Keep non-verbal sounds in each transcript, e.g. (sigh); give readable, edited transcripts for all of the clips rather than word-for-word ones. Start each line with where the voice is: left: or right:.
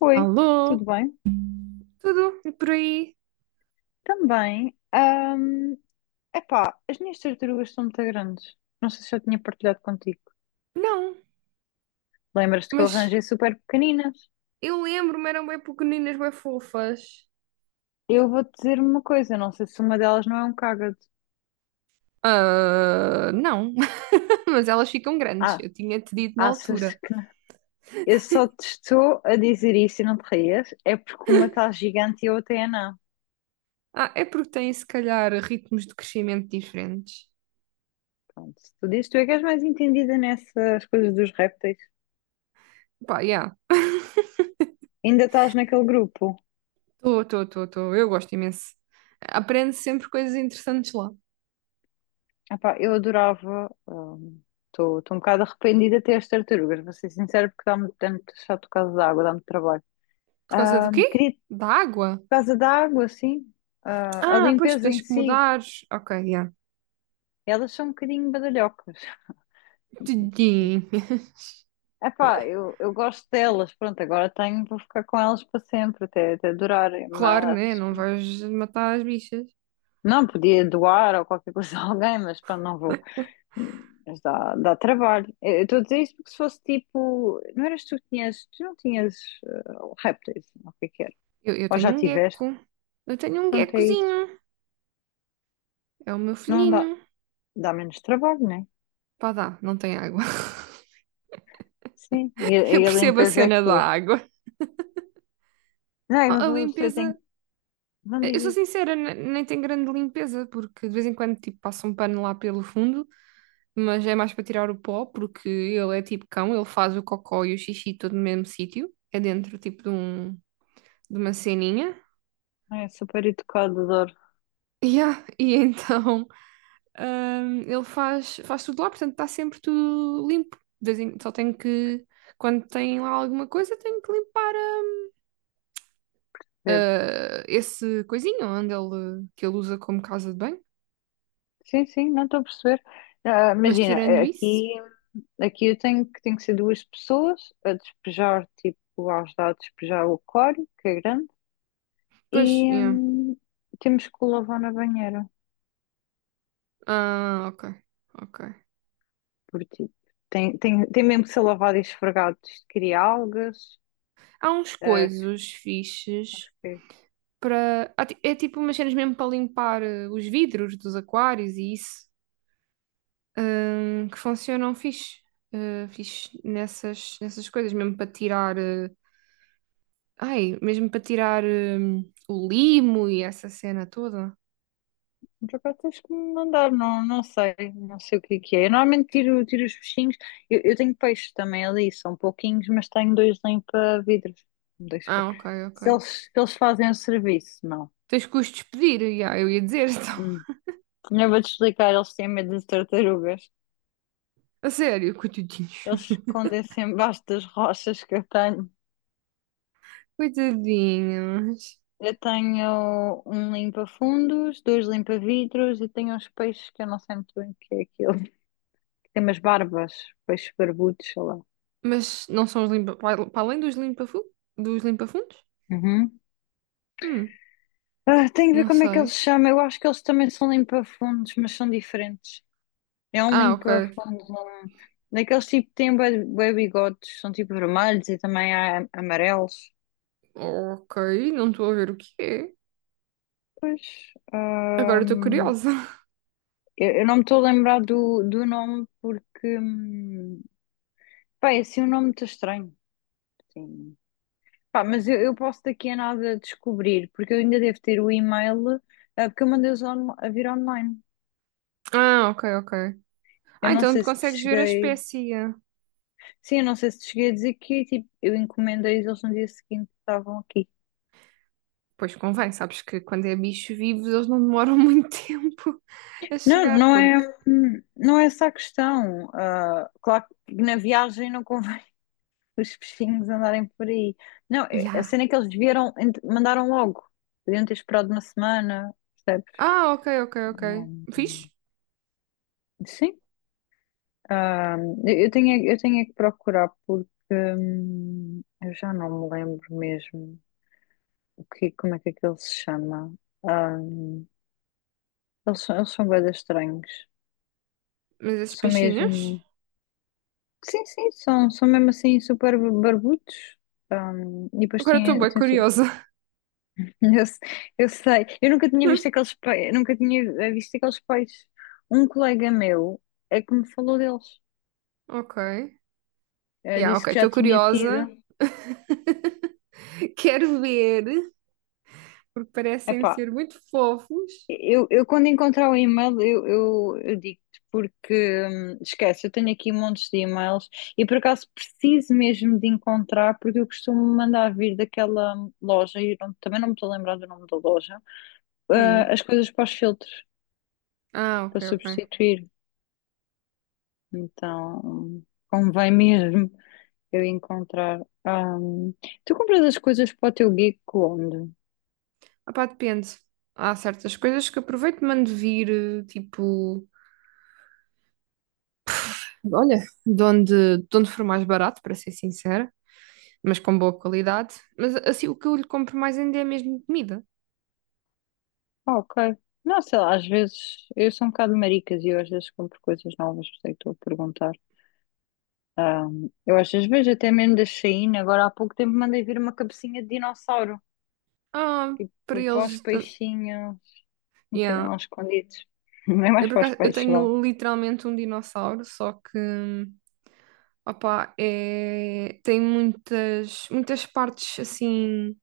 left: Oi, tudo
right: Alô?
left: bem?
right: Tudo? E por aí?
left: Também. Epá, as minhas tartarugas são muito grandes. Não sei se eu tinha partilhado contigo.
right: Não,
left: Lembras-te que eu
right: mas
left: arranjei super pequeninas?
right: eu lembro-me, eram bem pequeninas, bem fofas.
left: Eu vou-te dizer uma coisa, não sei se uma delas não é um cágado.
right: Ah, não, (laughs) mas elas ficam grandes,
left: Ah,
right: eu tinha-te dito na
left: achas
right: altura.
left: que não? Eu só te estou a dizer isso e não te rias, é porque uma está gigante e a outra é não.
right: Ah, é porque têm se calhar ritmos de crescimento diferentes.
left: Pronto, se tu dizes, tu é que és mais entendida nessas coisas dos répteis.
right: Pá, já,
left: Ainda estás naquele grupo?
right: estou, eu gosto imenso. Aprendo sempre coisas interessantes lá.
left: Epá, eu adorava. Estou um bocado arrependida até as tartarugas, vou ser sincera, porque dá-me dá muito chato por causa da água, dá-me trabalho.
right: Por causa do quê?
left: Queria por
right: Da água?
left: causa da água, sim. Ah, a
right: Ah, pois
left: limpeza em
right: tens que
left: si,
right: mudar. Ok, já.
left: elas são um bocadinho badalhocas.
right: Tudinho.
left: (laughs)
right: (laughs)
left: Epá, eu gosto delas, pronto, agora tenho, vou ficar com elas para sempre, até durarem,
right: Claro, né?
left: mas
right: Não vais matar as bichas.
left: não podia doar ou qualquer coisa a alguém, mas pronto, não vou. Mas dá trabalho. Eu estou a dizer isso porque se fosse tipo. Não eras tu que tinhas. Tu não tinhas eh, répteis, ou o que é que era?
right: Eu
left: Ou
right: tenho
left: já
right: um
left: tiveste?
right: gecko. Eu tenho um
left: Pronto, é isso.
right: geckozinho. É o meu
left: Não
right: filhinho.
left: dá. Dá menos trabalho, né?
right: Pá, dá, não tem água.
left: Sim.
right: (laughs) Eu
left: E a
right: percebo a
left: limpeza é
right: cena
left: que.
right: da água.
left: Não,
right: A
left: mas
right: a
left: a pessoa
right: limpeza.
left: tem. Não
right: Eu sou
left: diz isso.
right: sincera, nem tem grande limpeza, porque de vez em quando tipo, passa um pano lá pelo fundo, mas é mais para tirar o pó, porque ele é tipo cão, ele faz o cocó e o xixi todo no mesmo sítio. É dentro tipo de, um, de uma ceninha. (laughs)
left: É super educado, adoro.
right: Yeah, e então. Ele faz tudo lá, portanto está sempre tudo limpo. De só tenho que, quando tem lá alguma coisa, tenho que limpar
left: É,
right: esse coisinho onde ele usa como casa de banho.
left: sim, sim, não estou a perceber. Ah,
right: Mas
left: imagina,
right: tirando isso,
left: aqui, aqui eu tenho que ser duas pessoas a despejar, tipo, a ajudar a despejar o aquário, que é grande.
right: pois,
left: E
right: yeah.
left: hum, temos que o lavar na banheira,
right: Ah, ok, ok.
left: porque tipo, tem mesmo que ser lavado e esfregado. Isto cria algas.
right: Há uns
left: ah,
right: coisos fixes
left: fiquei-
right: para. É tipo umas cenas mesmo para limpar os vidros dos aquários e isso, que funcionam fixe, fixe nessas coisas, mesmo para Ai, mesmo para tirar o limo e essa cena toda?
left: Por acaso tens que me mandar, não, não sei o que é que é. Eu normalmente tiro os peixinhos. Eu tenho peixes também ali, são pouquinhos, mas tenho dois limpa-vidros. Dois pe-
right: Ah, ok, ok.
left: Se eles, se eles fazem o serviço, não.
right: Tens que os despedir, já, eu ia dizer, (laughs) então.
left: Hum. Eu vou-te explicar, eles têm medo de tartarugas.
right: A sério, coitadinhos.
left: Eles
right: (laughs)
left: escondem-se embaixo das rochas que eu tenho.
right: Coitadinhos.
left: Eu tenho um limpa-fundos, dois limpa-vidros e tenho uns peixes que eu não sei muito bem o que é aquilo. (laughs) Que tem umas barbas, peixes barbudos, sei lá.
right: Mas não são os limpa... Para além dos limpa-fu... dos limpa-fundos?
left: Uhum.
right: Hum,
left: Ah, tenho que ver
right: não
left: como é que eles
right: sei.
left: se chamam. Eu acho que eles também são limpa-fundos, mas são diferentes. É um
right: Ah, ok.
left: limpa-fundos, um... daqueles tipo que têm bué bué bigodes, são tipo vermelhos e também há amarelos.
right: Ok, não estou a ver o que é.
left: Pois,
right: Agora estou curiosa. (laughs)
left: eu não me estou a lembrar do nome porque, pá, é assim um nome muito estranho. Sim. Pá, mas eu posso daqui a nada descobrir, porque eu ainda devo ter o e-mail, porque eu a vir online.
right: Ah, ok, ok.
left: Eu
right: Ah,
left: não
right: então tu
left: sei se te
right: consegues ver a
left: cheguei.
right: espécie.
left: Sim, eu não sei se te cheguei a dizer que tipo, eu encomendei-os, eles no dia seguinte estavam aqui.
right: Pois convém, sabes que quando é bicho vivo eles não demoram (laughs) muito tempo a
left: Não,
right: chegar,
left: não é,
right: porque
left: não é essa a questão. Ah, claro que na viagem não convém (laughs) os peixinhos andarem por aí. Não, a
right: Ya.
left: cena é que eles mandaram logo. Podiam ter esperado uma semana, percebes?
right: Ah, ok, ok, ok.
left: Não-
right: Fixe.
left: Sim. Ah, eu tenho, eu tenho é que procurar porque eu já não me lembro mesmo como é que aquele se chama. Ah, eles são bué de estranhos.
right: Mas esses
left: São
right: peixinhos?
left: mesmo. Sim, são mesmo assim super barbudos. Ah, e depois
right: Agora estou bem curiosa.
left: (laughs) eu, se- eu sei, eu nunca tinha visto
right: (laughs)
left: aqueles peixes, nunca tinha visto aqueles peixes. Um colega meu é que me falou deles.
right: Ok. Yeah,
left: Disse
right: ok,
left: que já
right: estou
left: tinha tido.
right: curiosa. (laughs) Quero ver, porque parecem
left: Epá,
right: ser muito fofos.
left: eu quando encontrar o e-mail, eu digo-te, porque esquece, eu tenho aqui montes de e-mails e por acaso preciso mesmo de encontrar, porque eu costumo mandar vir daquela loja, e também não me estou a lembrar do nome da loja, ah,
right: Hum.
left: as coisas para os filtros,
right: Ah,
left: para
right: ok, ok.
left: substituir. Então, convém mesmo eu encontrar. Ah, tu compras as coisas para o teu geek onde?
right: Ah, pá, depende. Há certas coisas que aproveito e mando vir, tipo, olha, de onde for mais barato, para ser sincera, mas com boa qualidade. Mas assim, o que eu lhe compro mais ainda é mesmo comida.
left: Ah, ok. Não, sei lá, às vezes eu sou um bocado maricas e eu às vezes compro coisas novas, por isso é que estou a perguntar. Eu às vezes vejo até mesmo da Shein, agora há pouco tempo mandei vir uma cabecinha de dinossauro,
right: Ah, para
left: tipo para os
right: eles. Ah,
left: peixinhos meterem
right: Yeah.
left: lá escondidos. (laughs) Não é mais para os
right: Eu
left: peixes, vá.
right: tenho literalmente um dinossauro, só que, opá, é... tem muitas partes assim,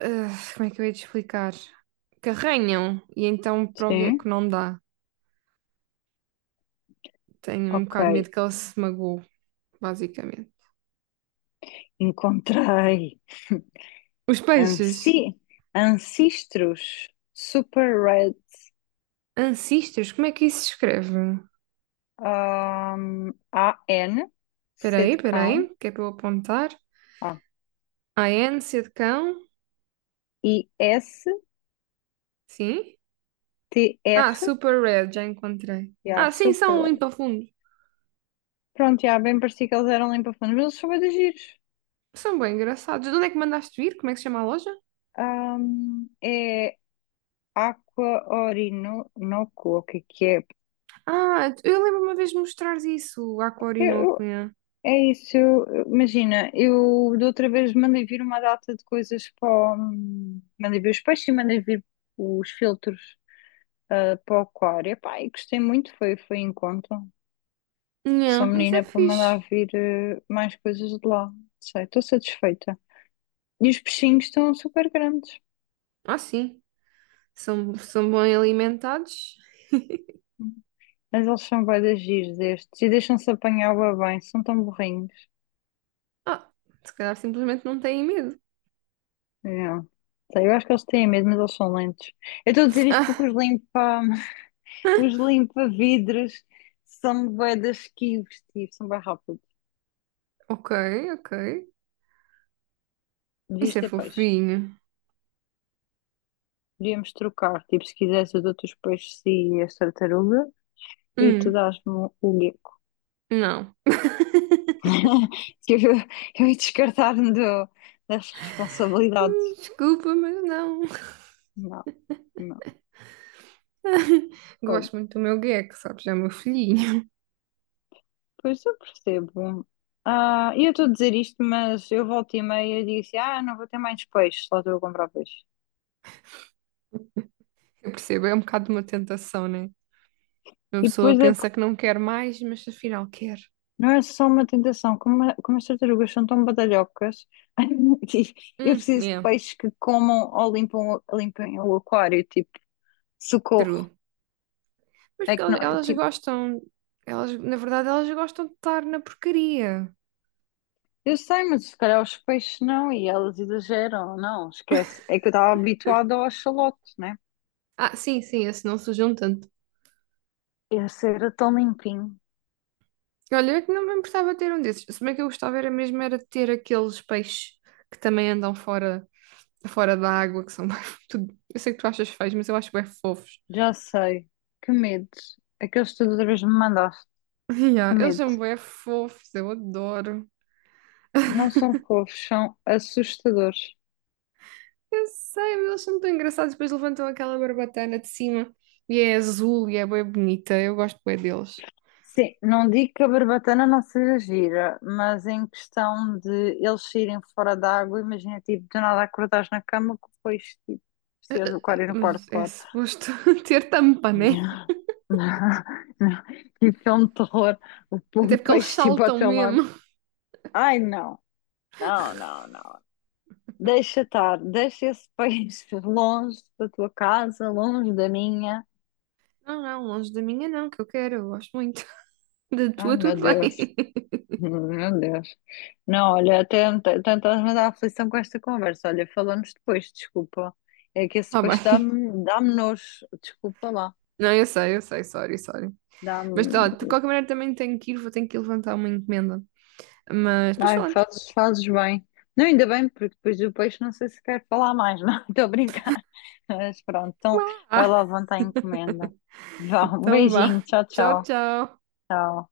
right: ah, como é que eu ia te explicar? Que arranham, e então para o
left: Sim,
right: gecko não dá. Tenho um
left: ok.
right: bocado de medo que ele se magoe, basicamente.
left: Encontrei.
right: Os
left: (laughs)
right: peixes,
left: Anci Ancestros Super Red
right: ancestors, como é que isso se escreve?
left: AN, C de
right: Espera aí,
left: cão,
right: que é para eu apontar.
left: ah,
right: AN, C de cão,
left: I, S,
right: sim.
left: T, R,
right: Ah, super red, já encontrei.
left: yeah,
right: Ah, sim,
left: Super
right: são
left: Red.
right: limpa-fundos.
left: Pronto, já bem parecia que eles eram limpa-fundos, mas eles são bué de giros.
right: São bem engraçados. De onde é que mandaste vir? Como é que se chama a loja?
left: É Aqua Orinoco, o que é que é?
right: Ah, eu lembro uma vez de mostrares isso à Corinoco.
left: Eu-
right: Yeah.
left: É isso, imagina, eu da outra vez mandei vir uma data de coisas para mandei vir os peixes e mandei vir os filtros para o aquário. Epá, e gostei muito, foi em conta. Sou
right: Yeah, isso é
left: menina para
right: fixe.
left: mandar vir mais coisas de lá. Não sei, estou satisfeita. E os peixinhos estão super grandes.
right: Ah, sim. São bem alimentados.
left: Mas eles são bué de giros estes e deixam-se apanhar bué bem, são tão burrinhos.
right: Ah, se calhar simplesmente não têm medo.
left: Yeah. Eu acho que eles têm mesmo, mas eles são lentos. Eu estou a dizer isto
right: Ah,
left: porque (laughs) os limpa-vidros são bué de esquivos, tipo, são bem rápidos.
right: ok, ok.
left: Devias
right: Isso é
left: ter peixe.
right: fofinho.
left: Devíamos trocar, tipo, se quisesse, eu dou-te os peixes e as tartaruga e tu
right: Hum,
left: dás-me o gecko.
right: não.
left: (laughs) Que Eu, eu ia das responsabilidades.
right: Desculpa, mas não.
left: Não, não.
right: (laughs)
left: Oh,
right: Gosto muito do meu gecko, sabes? É o meu filhinho.
left: pois eu percebo. Ah, e eu estou a dizer isto, mas eu volto e meia e digo assim: ah, não vou ter mais peixe, só estou a comprar peixe.
right: Eu percebo, é um bocado de uma tentação, né? Uma
left: E
right: pessoa
left: depois é
right: pensa
left: porque
right: que não quer mais, mas afinal quer.
left: não é só uma tentação, como, como as tartarugas são tão badalhocas, (laughs) e eu preciso de
right: Yeah,
left: peixes que comam ou limpam, limpem o aquário, tipo, socorro.
right: true. Mas
left: É
right: porque
left: que
right: elas,
left: não,
right: elas
left: tipo,
right: gostam, elas, na verdade, elas gostam de estar na porcaria.
left: eu sei, mas se calhar os peixes não, e elas exageram, não, esquece. É que eu estava habituada ao axolote, né?
right: Ah, sim, sim, esse não sujam tanto.
left: Esse era tão limpinho,
right: Olha, eu é que não me importava ter um desses. Se bem que eu gostava era mesmo era de ter aqueles peixes que também andam fora, fora da água, que são mais... (laughs) tudo- Eu sei que tu achas feios, mas eu acho bem fofos.
left: já sei, que medo. Aqueles tartarugas me mandaste,
right: (laughs) Ya,
left: que
right: eles
left: medo.
right: são bem fofos, eu adoro.
left: Não são fofos, são assustadores.
right: Eu sei, mas eles são tão engraçados. Depois levantam aquela barbatana de cima e é azul e é bem bonita. Eu gosto bem deles.
left: Sim, não digo que a barbatana não seja gira, mas em questão de eles saírem fora da água, imagina, tipo, do nada acordares na cama que foi tipo, se do aquário no quarto,
right: Mas é
left: claro.
right: suposto (laughs) ter tampa,
left: (laughs)
right: né?
left: Não, não. Tipo, filme de terror,
right: Até
left: o
right: porque eles
left: peixe tipo ao
right: saltam
left: teu lado.
right: mesmo.
left: Ai, não, não. Deixa estar, deixa esse (laughs) peixe longe da tua casa, longe da minha.
right: Não, não, longe da minha não, que eu quero, eu gosto muito. (laughs) Da
left: Ai,
right: tua,
left: meu
right: tudo
left: Deus.
right: bem. (laughs)
left: Meu Deus. Não, olha, até estás-me a dar aflição com esta conversa. Olha, falamos depois, desculpa. É que esse
right: Ah,
left: depois
right: bem.
left: dá-me nojo. Desculpa lá.
right: Não, eu sei, sorry, sorry. Mas tá,
left: Dá-me.
right: de qualquer maneira também tenho que ir, vou ter que levantar uma encomenda. Mas depois
left: Ai,
right: falamos.
left: fazes bem. Não, ainda bem, porque depois do peixe não sei se quero falar mais, não. (laughs) Estou a brincar. Mas pronto, então
right: Uá.
left: vai lá levantar a encomenda. Vá, um
right: Então vá.
left: beijinho. Tchau,
right: Tchau,
left: tchau.
right: tchau.
left: Tchau.